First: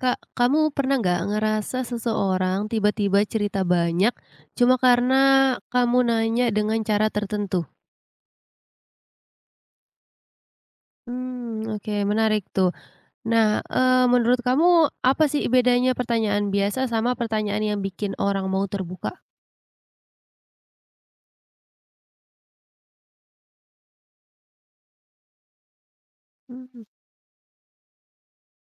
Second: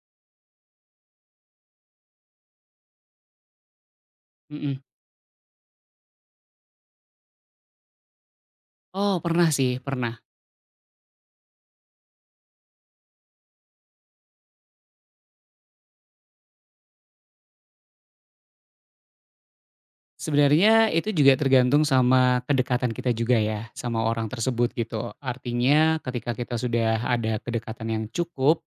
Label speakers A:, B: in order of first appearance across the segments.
A: Kak, kamu pernah nggak ngerasa seseorang tiba-tiba cerita banyak cuma
B: Mhm.
A: karena kamu nanya dengan cara tertentu?
B: Oh pernah sih, pernah.
A: Hmm, oke menarik tuh. Nah, menurut kamu apa sih bedanya pertanyaan biasa sama pertanyaan yang bikin orang mau terbuka?
B: Sebenarnya itu juga tergantung sama kedekatan kita juga ya, sama orang tersebut gitu. Artinya ketika kita
A: Mmm,
B: sudah ada kedekatan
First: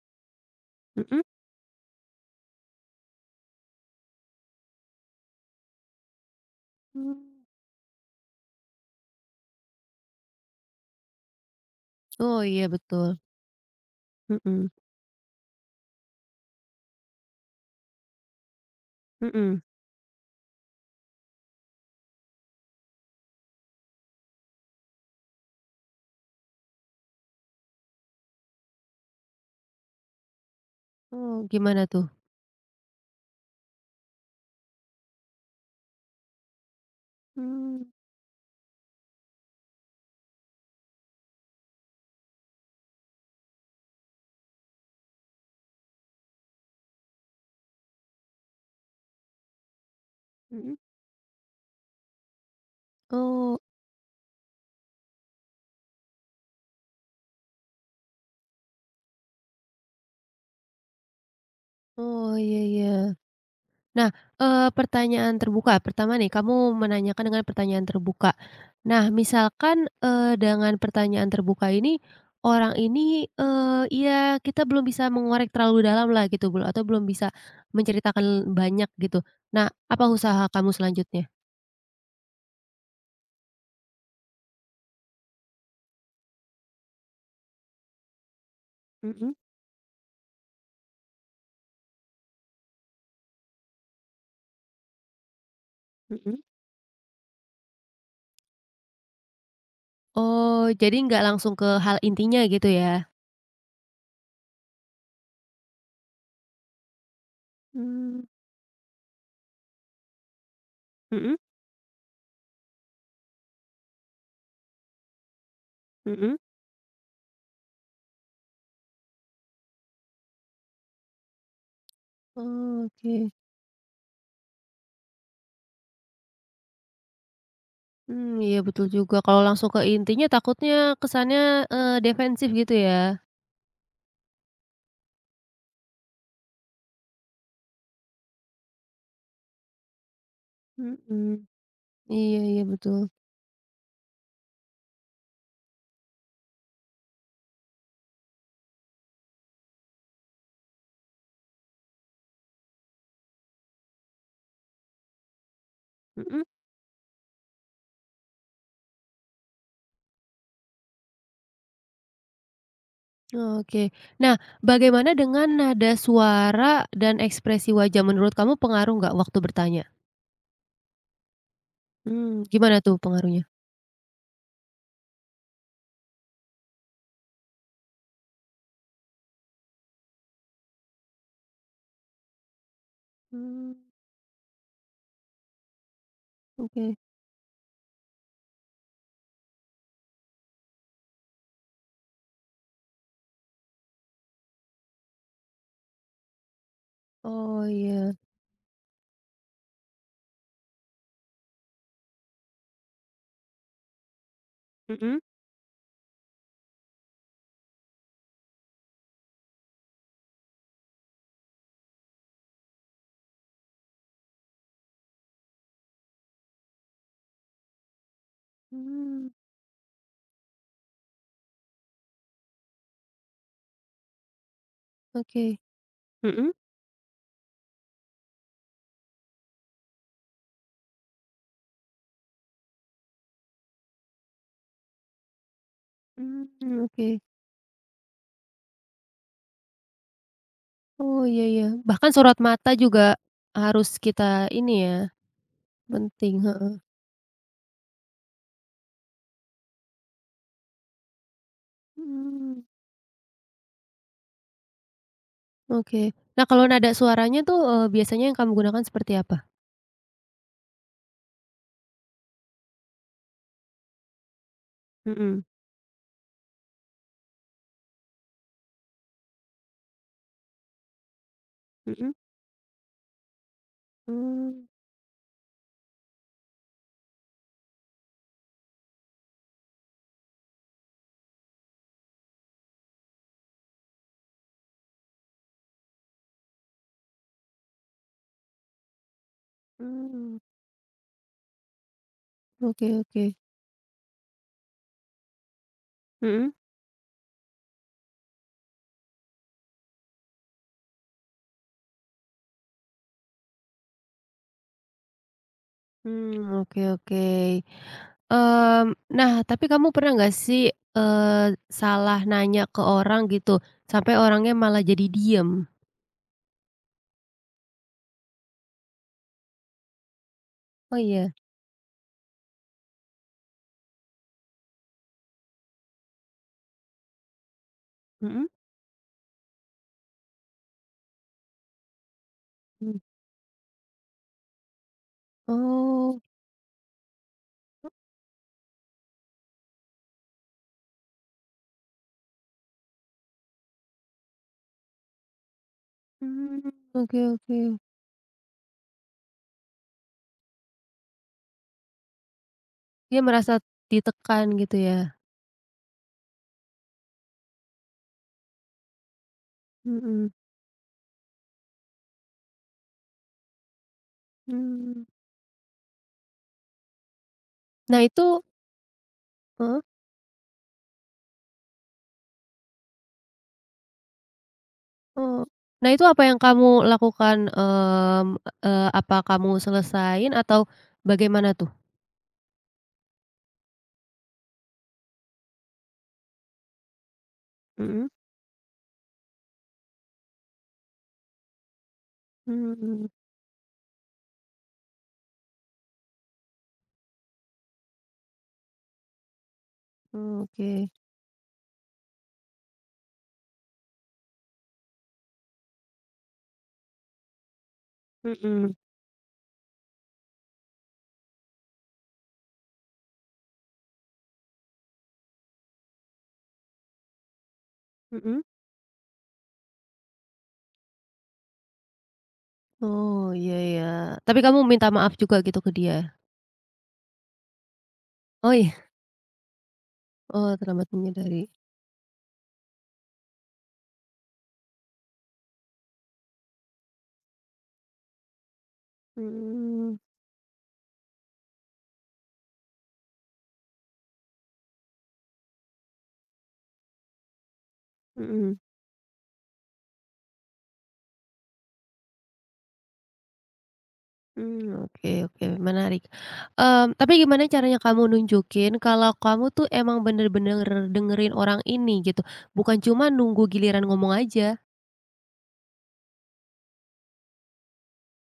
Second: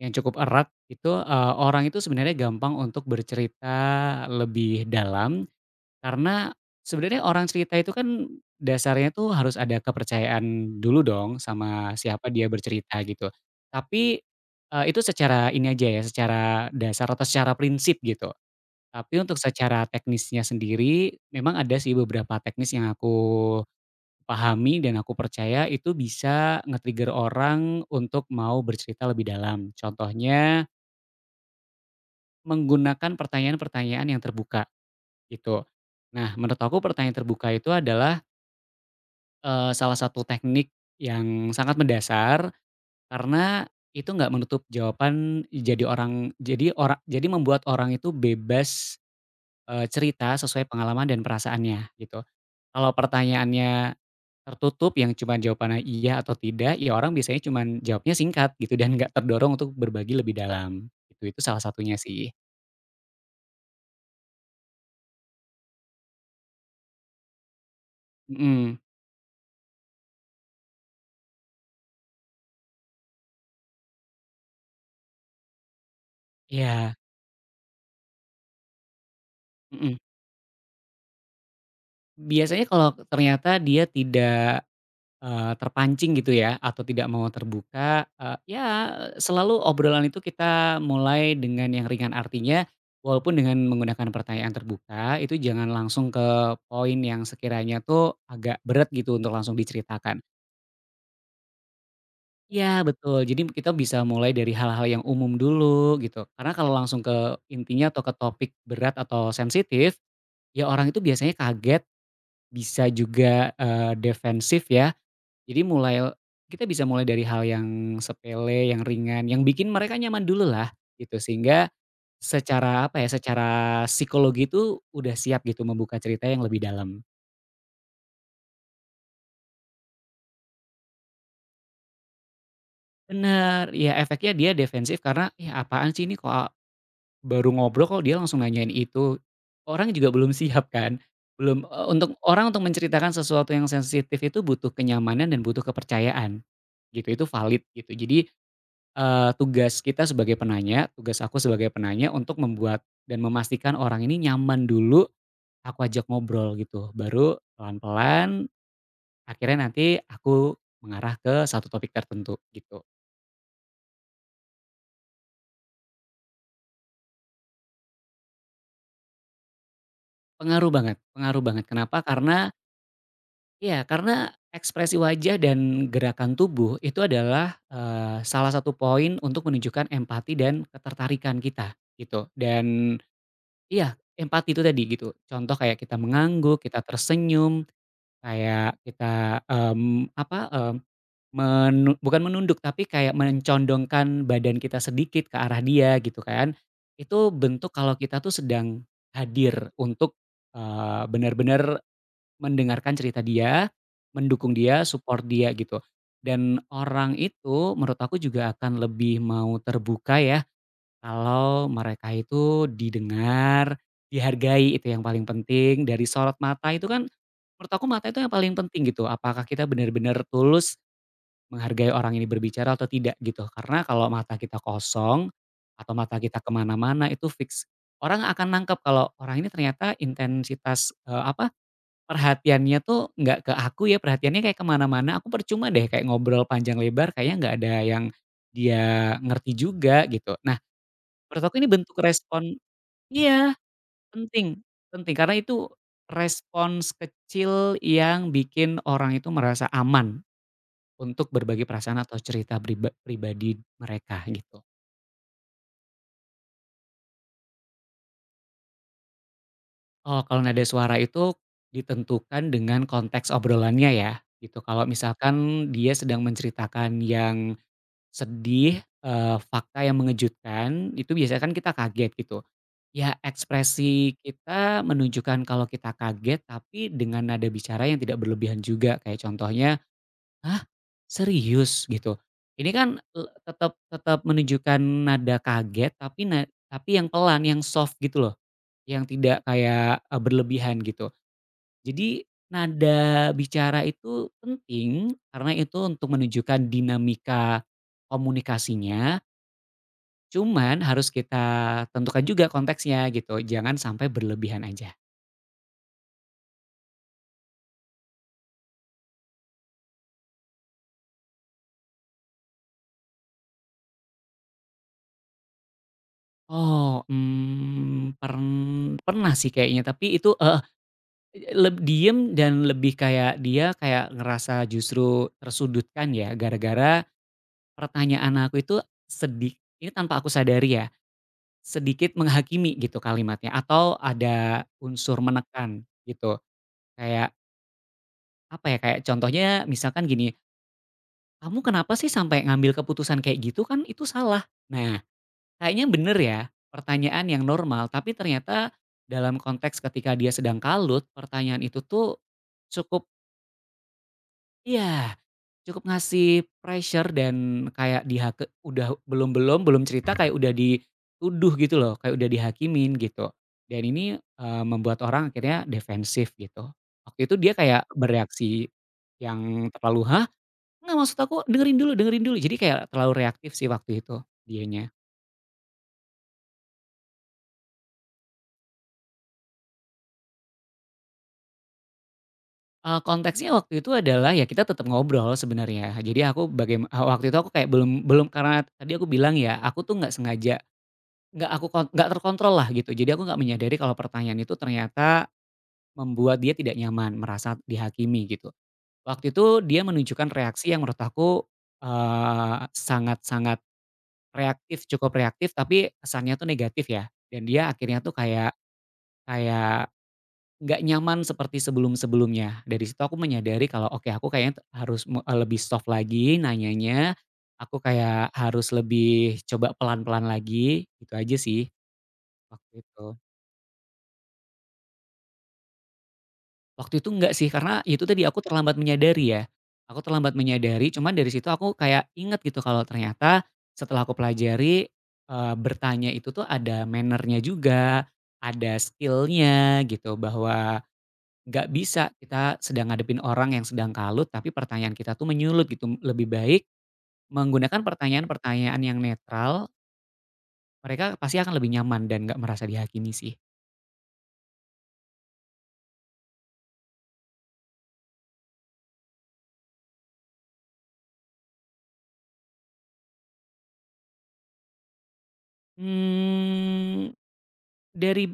B: yang cukup erat itu,
A: mhm?
B: orang itu sebenarnya gampang untuk bercerita lebih dalam karena
A: Mmm.
B: sebenarnya orang cerita itu kan dasarnya tuh harus ada kepercayaan dulu dong sama siapa
A: Oh
B: dia
A: iya
B: bercerita
A: betul.
B: gitu. Tapi,
A: Mhm
B: itu secara ini aja ya, secara dasar atau secara prinsip gitu. Tapi untuk
A: mhm.
B: secara teknisnya sendiri, memang ada sih beberapa teknis yang aku pahami dan aku percaya itu bisa nge-trigger orang untuk mau bercerita lebih dalam. Contohnya,
A: Oh gimana tuh?
B: menggunakan pertanyaan-pertanyaan yang terbuka, gitu. Nah, menurut aku pertanyaan terbuka itu
A: Mmm,
B: adalah, salah satu teknik yang sangat mendasar, karena itu nggak menutup jawaban jadi membuat orang itu bebas, cerita sesuai
A: mhm.
B: pengalaman dan perasaannya, gitu. Kalau
A: Oh
B: pertanyaannya tertutup yang cuma jawabannya iya atau tidak, ya orang biasanya cuma jawabnya singkat gitu dan nggak terdorong untuk berbagi lebih dalam, gitu. Itu salah satunya sih.
A: oh iya iya. Nah, pertanyaan terbuka, pertama nih kamu menanyakan dengan pertanyaan terbuka.
B: Mhm,
A: Nah, misalkan, dengan pertanyaan terbuka ini, orang ini, eee, ya kita belum bisa mengorek terlalu dalam lah gitu,
B: iya,
A: belum bisa menceritakan banyak gitu. Nah,
B: mhm.
A: apa usaha kamu selanjutnya?
B: Biasanya kalau ternyata dia tidak, terpancing gitu ya atau tidak mau terbuka, ya
A: Mhm
B: selalu obrolan itu kita mulai dengan yang ringan. Artinya walaupun dengan menggunakan pertanyaan terbuka, itu jangan langsung
A: mhm.
B: ke poin yang sekiranya tuh agak berat gitu untuk langsung diceritakan.
A: Oh, jadi nggak langsung ke hal intinya gitu
B: Iya
A: ya?
B: betul, jadi kita bisa mulai dari hal-hal yang umum dulu gitu, karena kalau langsung ke intinya atau ke
A: Mmm,
B: topik berat atau sensitif, ya orang itu biasanya
A: mhm
B: kaget, bisa juga, defensif ya. Jadi mulai
A: mhm.
B: Kita bisa mulai dari hal yang sepele, yang ringan, yang bikin mereka nyaman dulu lah gitu, sehingga secara apa ya,
A: Oke.
B: secara psikologi itu udah siap gitu membuka cerita yang lebih dalam.
A: Mmm, iya betul juga, kalau langsung ke intinya takutnya kesannya, defensif gitu ya?
B: Bener, ya efeknya dia defensif karena, "Ih apaan sih ini kok baru ngobrol kok dia langsung nanyain itu. Orang juga belum siap kan,
A: Mhm,
B: belum, eee, untuk
A: iya
B: orang
A: iya
B: untuk
A: betul,
B: menceritakan sesuatu yang sensitif itu butuh kenyamanan dan butuh kepercayaan, gitu. Itu valid gitu. Jadi, eee, tugas kita sebagai penanya, Tugas aku sebagai penanya untuk membuat dan memastikan orang ini nyaman dulu, aku ajak
A: mhm,
B: ngobrol gitu. Baru pelan-pelan akhirnya nanti aku mengarah ke satu topik tertentu gitu.
A: oke. Nah, bagaimana dengan nada suara dan ekspresi wajah menurut kamu pengaruh nggak waktu bertanya?
B: Pengaruh banget pengaruh banget. Kenapa? Karena
A: Mmm, gimana tuh pengaruhnya?
B: iya, karena ekspresi wajah dan gerakan tubuh itu adalah, salah satu poin untuk menunjukkan empati dan ketertarikan kita, gitu. Dan
A: Mmm,
B: iya, empati itu tadi gitu. Contoh kayak kita mengangguk, kita
A: oke,
B: tersenyum, kayak kita, mmm, apa, eee, menu bukan menunduk, tapi kayak mencondongkan badan kita sedikit ke arah dia gitu kan. Itu
A: oh
B: bentuk kalau
A: iya,
B: kita tuh sedang hadir untuk, benar-benar mendengarkan cerita dia, mendukung dia,
A: mhm,
B: support dia gitu. Dan orang itu menurut aku juga akan lebih mau terbuka ya, kalau mereka itu didengar, dihargai itu yang paling penting, dari sorot mata itu kan, menurut aku mata itu yang paling penting gitu,
A: mmm,
B: apakah kita benar-benar tulus menghargai orang ini berbicara atau tidak gitu. Karena kalau mata kita kosong,
A: oke,
B: atau mata kita
A: mhm,
B: kemana mana itu fix, orang akan nangkep kalau orang ini ternyata intensitas, eee, apa perhatiannya tuh nggak ke aku ya, perhatiannya kayak kemana mana-mana, aku percuma deh kayak ngobrol
A: mmm,
B: panjang lebar
A: oke,
B: kayaknya nggak ada yang dia ngerti juga gitu. Nah,
A: oh
B: menurut
A: iya
B: aku
A: iya,
B: ini bentuk
A: bahkan sorot
B: respon,
A: mata juga
B: iya,
A: harus kita
B: penting
A: ini ya,
B: penting karena itu
A: penting, heeh,
B: respons kecil yang bikin orang itu merasa aman untuk berbagi perasaan atau cerita
A: mmm.
B: pribadi mereka gitu.
A: Oke. Nah, kalau nada suaranya tuh, biasanya yang kamu gunakan seperti apa?
B: Oh, kalau nada suara itu ditentukan dengan konteks obrolannya ya, gitu. Kalau
A: Mhm,
B: misalkan dia sedang menceritakan yang sedih, fakta yang mengejutkan, itu biasanya kan kita kaget
A: mhm.
B: gitu. Ya ekspresi
A: Mmm,
B: kita menunjukkan kalau kita kaget, tapi dengan nada bicara yang tidak berlebihan juga. Kayak contohnya, "Hah? Serius?" Gitu. Ini kan tetap tetap menunjukkan nada kaget, tapi yang pelan, yang soft gitu loh, yang tidak kayak,
A: mmm,
B: berlebihan gitu. Jadi
A: oke oke.
B: nada bicara itu penting, karena itu untuk
A: Mhm.
B: menunjukkan dinamika komunikasinya. Cuman harus kita tentukan juga konteksnya gitu, jangan sampai berlebihan aja.
A: Mmm, oke oke. Mmm, nah, tapi kamu pernah nggak sih, salah nanya ke orang gitu, sampai orangnya malah jadi diem?
B: Oh, pernah sih kayaknya, tapi itu, heeh,
A: Oh, iya?
B: diem dan lebih kayak dia kayak ngerasa justru tersudutkan ya, gara-gara pertanyaan
A: Mhm.
B: aku itu ini tanpa aku sadari ya, sedikit menghakimi gitu
A: Mmm,
B: kalimatnya atau ada unsur menekan
A: oh,
B: gitu. Kayak apa ya, kayak contohnya misalkan gini, "Kamu kenapa sih sampai ngambil keputusan kayak gitu? Kan itu salah." Nah, kayaknya bener ya,
A: mmm, oke
B: pertanyaan yang
A: oke.
B: normal, tapi ternyata dalam konteks ketika dia sedang kalut, pertanyaan itu tuh cukup,
A: Dia merasa ditekan gitu ya?
B: iya, cukup ngasih pressure dan kayak udah belum-belum, belum cerita
A: Mhm,
B: kayak udah dituduh gitu loh, kayak udah dihakimin gitu. Dan ini, membuat
A: mmm.
B: orang akhirnya defensif gitu. Waktu itu dia kayak
A: Nah, itu
B: bereaksi yang terlalu, "Hah? Nggak maksud aku, dengerin dulu dengerin dulu." Jadi kayak terlalu reaktif sih waktu itu dianya.
A: Oh. Nah, itu apa yang kamu lakukan, mmm, apa kamu selesain atau bagaimana tuh?
B: Konteksnya waktu itu adalah ya kita tetap ngobrol sebenarnya. Jadi aku bagim waktu itu aku kayak belum
A: Mhm,
B: belum Karena tadi aku bilang ya, aku tuh nggak sengaja, nggak aku kon nggak terkontrol lah gitu.
A: mmm,
B: Jadi aku nggak menyadari kalau pertanyaan itu ternyata membuat dia tidak nyaman, merasa dihakimi gitu. Waktu itu dia menunjukkan reaksi yang
A: oke,
B: menurut aku, sangat-sangat reaktif, cukup reaktif tapi kesannya tuh negatif ya. Dan dia akhirnya tuh kayak
A: mhm,
B: kayak nggak nyaman seperti sebelum-sebelumnya. Dari situ aku menyadari kalau oke aku kayaknya t harus me eee, lebih soft lagi nanyanya, aku kayak
A: mhm.
B: harus lebih coba pelan-pelan lagi, itu aja sih waktu itu.
A: Oh, iya ya. Tapi kamu minta maaf juga gitu ke dia?
B: Waktu itu nggak sih karena itu tadi aku
A: Oh iya,
B: terlambat menyadari ya, aku terlambat
A: oh
B: menyadari
A: terlambat
B: cuman dari
A: menyadari,
B: situ aku kayak inget gitu kalau ternyata setelah aku pelajari, bertanya itu tuh ada manner juga, ada skillnya
A: mmm,
B: gitu bahwa nggak bisa, kita sedang ngadepin orang yang sedang kalut, tapi pertanyaan kita tuh menyulut gitu. Lebih baik menggunakan
A: mhm,
B: pertanyaan-pertanyaan yang netral, mereka pasti akan lebih nyaman dan nggak merasa dihakimi sih.
A: mmm, oke oke menarik, mmm, tapi gimana caranya kamu nunjukin kalau kamu tuh emang bener-bener dengerin orang ini gitu, bukan cuma nunggu giliran ngomong aja?
B: Mmm, dari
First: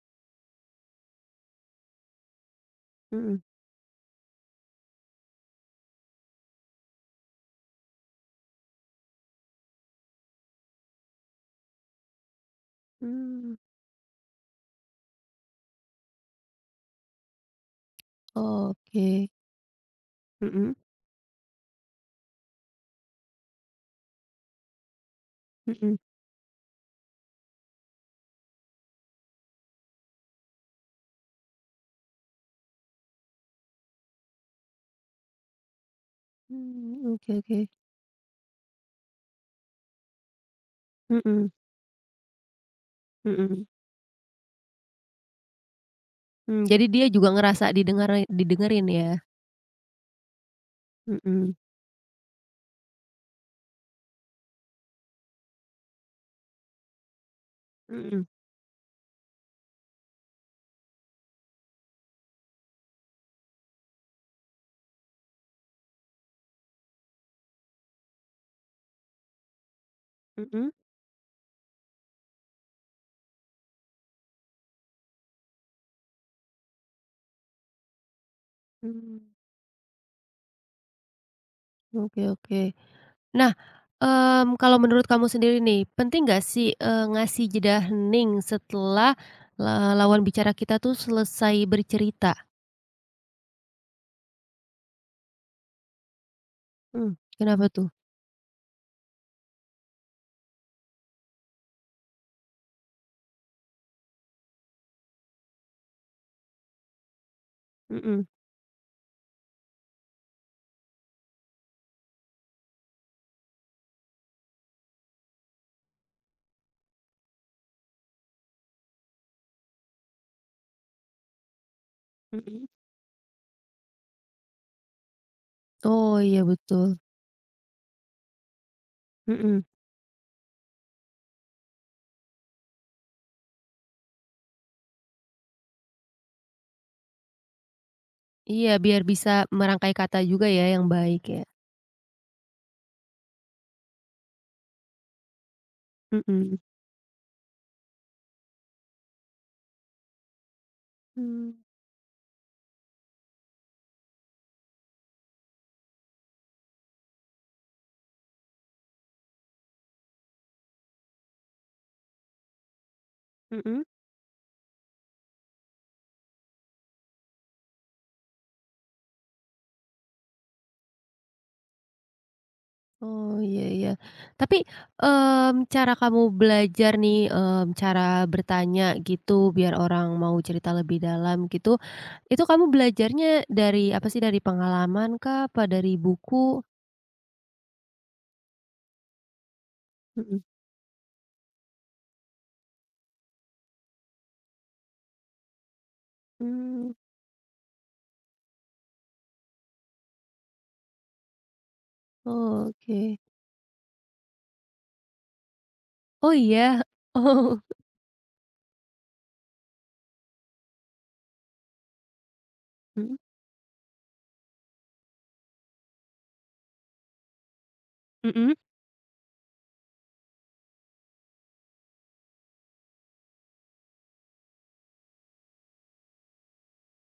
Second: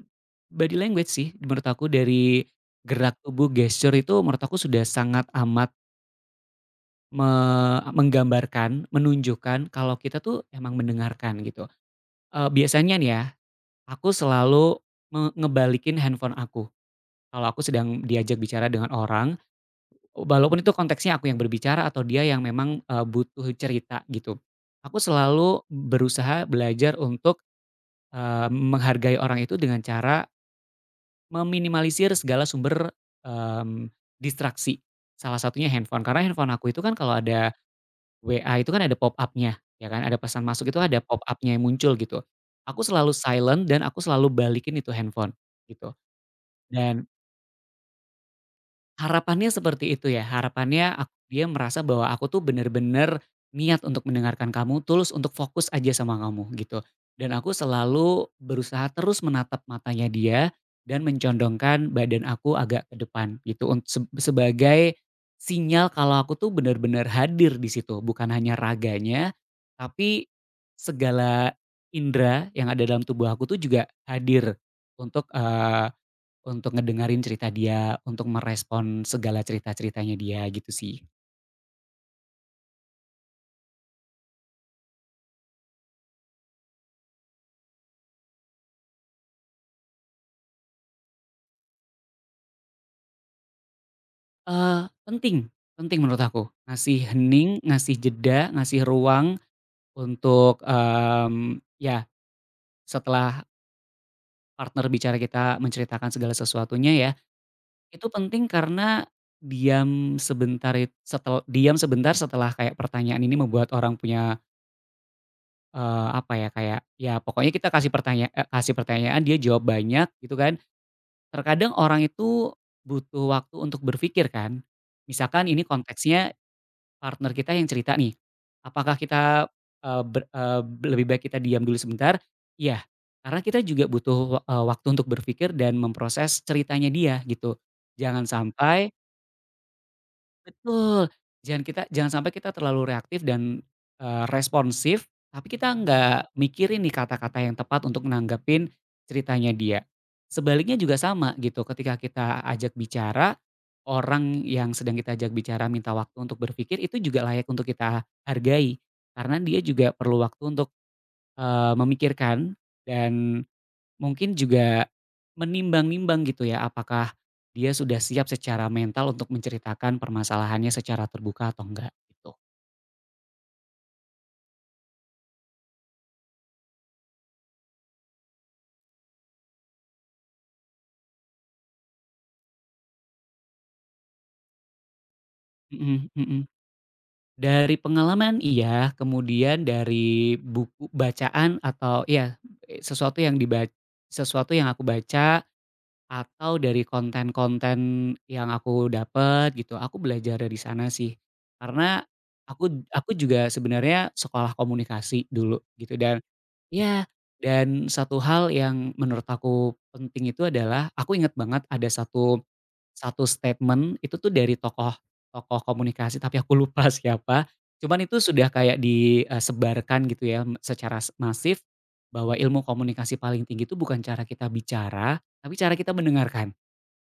B: body language sih menurut aku, dari gerak
A: Mhm,
B: tubuh, gesture itu menurut aku sudah sangat amat me menggambarkan, menunjukkan kalau kita tuh emang mendengarkan gitu. Biasanya nih ya,
A: mmm.
B: aku selalu ngebalikin handphone aku. Kalau aku sedang diajak bicara dengan
A: Oke.
B: orang, walaupun itu
A: Mhm
B: konteksnya aku yang berbicara atau dia yang memang, butuh cerita gitu. Aku selalu
A: mhm.
B: berusaha belajar untuk, menghargai orang itu dengan cara meminimalisir segala sumber, mmm, distraksi. Salah satunya handphone, karena handphone aku itu kan
A: Mmm,
B: kalau
A: oke
B: ada
A: oke.
B: WA itu kan ada pop up-nya, ya kan, ada pesan masuk itu ada pop
A: Mhm
B: up-nya yang muncul gitu. Aku selalu
A: mhm.
B: silent dan aku selalu balikin itu handphone gitu,
A: Mmm, jadi
B: dan
A: dia juga ngerasa didengerin ya?
B: harapannya seperti itu ya, harapannya aku dia
A: Mhm
B: merasa bahwa aku tuh bener-bener niat untuk mendengarkan kamu, tulus untuk fokus aja sama kamu gitu. Dan aku
A: mhm
B: selalu berusaha terus menatap matanya dia dan mencondongkan badan aku agak ke depan gitu untuk sebagai sinyal kalau aku tuh bener-bener hadir di situ, bukan hanya raganya tapi
A: mhm.
B: segala indera yang ada dalam tubuh aku tuh juga hadir untuk eh, untuk ngedengerin cerita dia, untuk merespon
A: Mmm,
B: segala cerita-ceritanya dia gitu sih.
A: oke oke. Nah, mmm, kalau menurut kamu sendiri nih, penting nggak sih, ngasih jeda hening setelah lawan bicara kita tuh selesai bercerita?
B: Eee, penting Penting menurut aku. Ngasih
A: Mmm.
B: hening,
A: Kenapa tuh?
B: ngasih jeda, ngasih ruang untuk, mmm, ya setelah partner bicara kita menceritakan segala sesuatunya ya, itu
A: Mhm
B: penting karena diam sebentar setelah kayak pertanyaan ini membuat orang punya, apa ya, kayak ya pokoknya kita kasih pertanyaan dia jawab banyak gitu kan. Terkadang orang itu
A: mhm.
B: butuh waktu untuk berpikir kan. Misalkan ini
A: Oh,
B: konteksnya
A: iya betul.
B: partner kita yang cerita nih. Apakah kita,
A: Mhm.
B: eee, ber eee, lebih baik kita diam dulu sebentar? Iya, karena kita juga butuh, waktu untuk berpikir dan memproses ceritanya dia gitu. Jangan
A: Iya,
B: sampai,
A: biar bisa merangkai kata juga ya yang
B: betul,
A: baik ya?
B: jangan sampai kita terlalu reaktif dan, responsif, tapi kita nggak
A: Mhm.
B: mikirin nih kata-kata yang tepat untuk menanggapin ceritanya dia. Sebaliknya juga sama
A: Mmm.
B: gitu, ketika kita ajak bicara, orang yang sedang kita ajak bicara minta waktu untuk berpikir itu juga layak untuk kita hargai, karena dia juga perlu waktu untuk, memikirkan dan
A: Mhm.
B: mungkin juga menimbang-nimbang gitu ya, apakah dia sudah siap secara mental untuk menceritakan permasalahannya secara terbuka atau enggak gitu.
A: Oh, iya iya. Tapi, mmm, cara kamu belajar nih, mmm, cara bertanya gitu biar orang mau cerita lebih dalam gitu, itu kamu belajarnya dari apa sih, dari pengalaman kah, apa dari
B: Mhm mhm.
A: buku?
B: Dari pengalaman iya, kemudian dari
A: Mhm.
B: buku bacaan atau ya sesuatu yang dibaca sesuatu yang aku baca atau dari
A: Mmm,
B: konten-konten yang aku dapat gitu, aku belajar dari sana sih. Karena aku
A: oke.
B: juga sebenarnya sekolah komunikasi dulu gitu dan
A: Oh iya?
B: iya,
A: Oh.
B: dan satu hal yang menurut aku penting itu adalah, aku inget banget ada satu
A: Mhm?
B: satu statement itu tuh dari tokoh tokoh komunikasi tapi aku lupa siapa, cuman itu sudah
A: Mhm.
B: kayak disebarkan gitu ya secara masif, bahwa ilmu komunikasi paling tinggi itu bukan cara kita bicara, tapi cara kita mendengarkan,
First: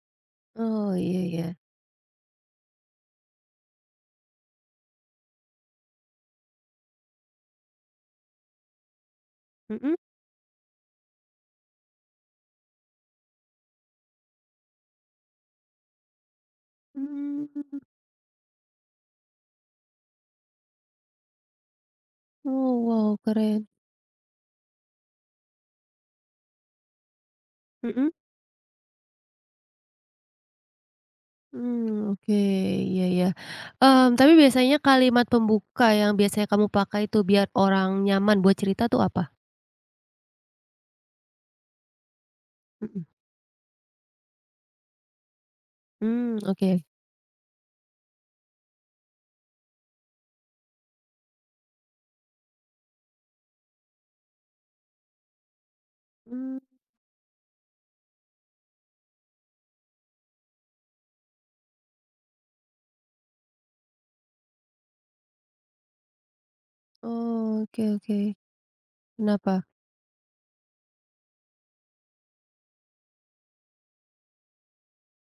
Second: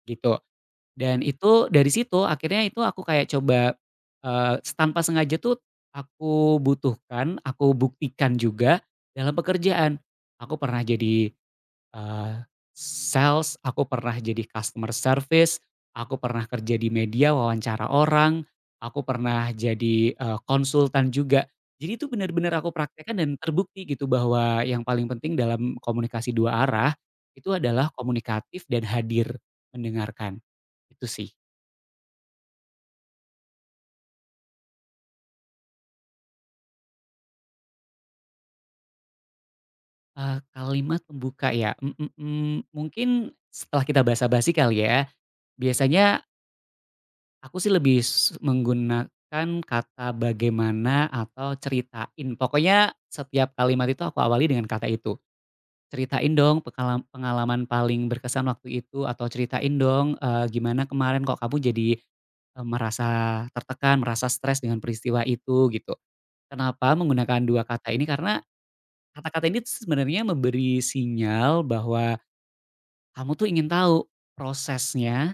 B: gitu.
A: Oh, iya
B: Dan
A: iya.
B: itu dari situ akhirnya itu aku kayak coba, tanpa sengaja tuh aku buktikan juga dalam
A: Mhm.
B: pekerjaan. Aku pernah jadi, Eee, sales, aku pernah jadi customer service, aku pernah kerja di media
A: Mmm.
B: wawancara orang, aku pernah jadi, konsultan juga. Jadi itu benar-benar aku
A: Oh,
B: praktekkan
A: wow,
B: dan
A: keren.
B: terbukti gitu bahwa yang paling penting dalam komunikasi dua arah, itu adalah
A: Mhm?
B: komunikatif dan hadir, mendengarkan, itu sih.
A: Mmm, oke, iya iya. Mmm, tapi biasanya kalimat pembuka yang biasanya kamu pakai itu biar orang nyaman buat cerita tuh apa?
B: Kalimat pembuka ya, mhm mhm,
A: Mhm.
B: mungkin setelah kita basa-basi kali ya, biasanya
A: Mmm, oke.
B: aku sih lebih menggunakan kata bagaimana atau ceritain. Pokoknya setiap kalimat itu aku awali dengan kata itu. "Ceritain
A: Mmm,
B: dong pengalaman paling berkesan waktu itu," atau "Ceritain dong, gimana kemarin kok kamu jadi, merasa tertekan, merasa stres dengan peristiwa itu," gitu. Kenapa menggunakan 2
A: oh, oke
B: kata ini?
A: oke.
B: Karena kata-kata
A: Kenapa?
B: ini tuh sebenarnya memberi sinyal bahwa kamu tuh ingin tahu prosesnya,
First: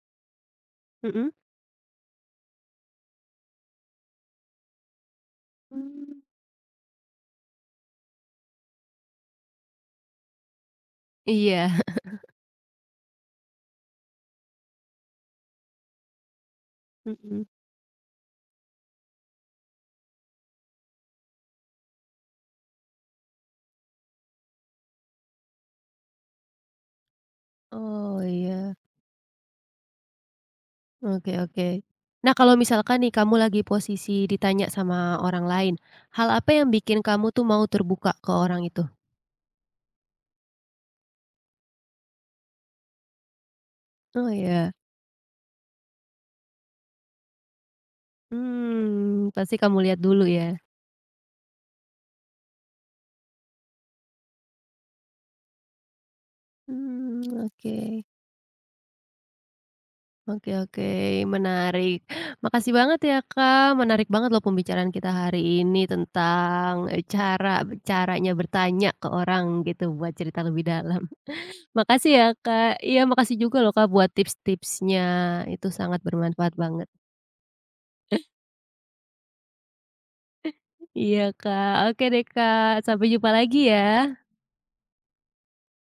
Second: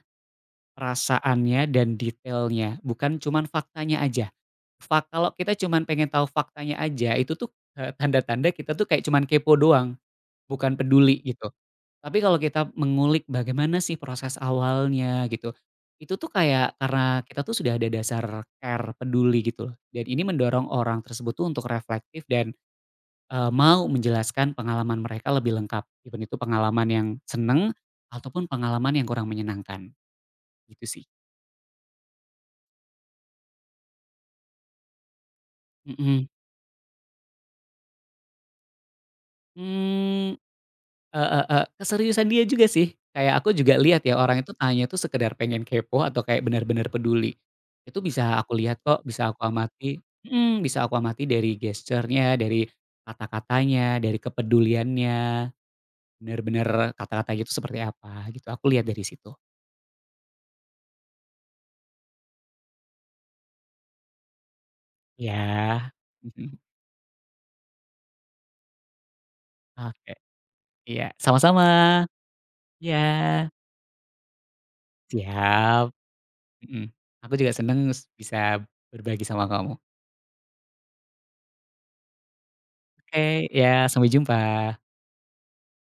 A: Mhm?
B: perasaannya, dan detailnya, bukan cuman faktanya aja. Kalau kita cuman pengen
A: Mmm,
B: tahu faktanya aja, itu tuh, tanda-tanda kita tuh kayak cuman kepo doang, bukan peduli gitu.
A: iya.
B: Tapi kalau kita mengulik bagaimana sih proses awalnya gitu, itu tuh kayak karena
A: Mhm.
B: kita tuh sudah ada dasar care, peduli gitu loh. Dan ini mendorong orang tersebut tuh untuk reflektif dan, mau menjelaskan pengalaman mereka lebih lengkap, even itu pengalaman yang seneng
A: Oh,
B: ataupun
A: iya.
B: pengalaman yang kurang menyenangkan, gitu sih.
A: Oke oke. Nah, kalau misalkan nih kamu lagi posisi ditanya sama orang lain,
B: Mhm.
A: hal apa yang bikin kamu tuh mau terbuka ke orang itu?
B: Mmm. Heeh heeh, keseriusan dia juga sih, kayak aku juga lihat ya
A: Oh,
B: orang itu
A: iya.
B: tanya itu sekedar pengen kepo atau kayak benar-benar peduli. Itu bisa aku lihat kok,
A: Mmm,
B: bisa aku
A: pasti kamu
B: amati
A: lihat dulu ya?
B: mhm, bisa aku amati dari gesturnya dari kata-katanya, dari kepeduliannya, benar-benar
A: Mmm,
B: kata-katanya itu
A: oke.
B: seperti apa gitu, aku lihat dari situ.
A: Oke oke, menarik. Makasih banget ya Kak, menarik banget loh pembicaraan kita hari ini
B: Ya. Mhm,
A: tentang, caranya bertanya ke orang gitu
B: oke,
A: buat cerita lebih dalam.
B: iya, sama-sama.
A: Makasih ya Kak,
B: Iya,
A: iya makasih juga loh Kak buat tips-tipsnya, itu
B: siap,
A: sangat bermanfaat
B: mhm.
A: banget.
B: Aku juga seneng bisa berbagi sama kamu.
A: Iya Kak, oke deh Kak, sampai jumpa
B: Oke,
A: lagi ya.
B: ya sampai jumpa.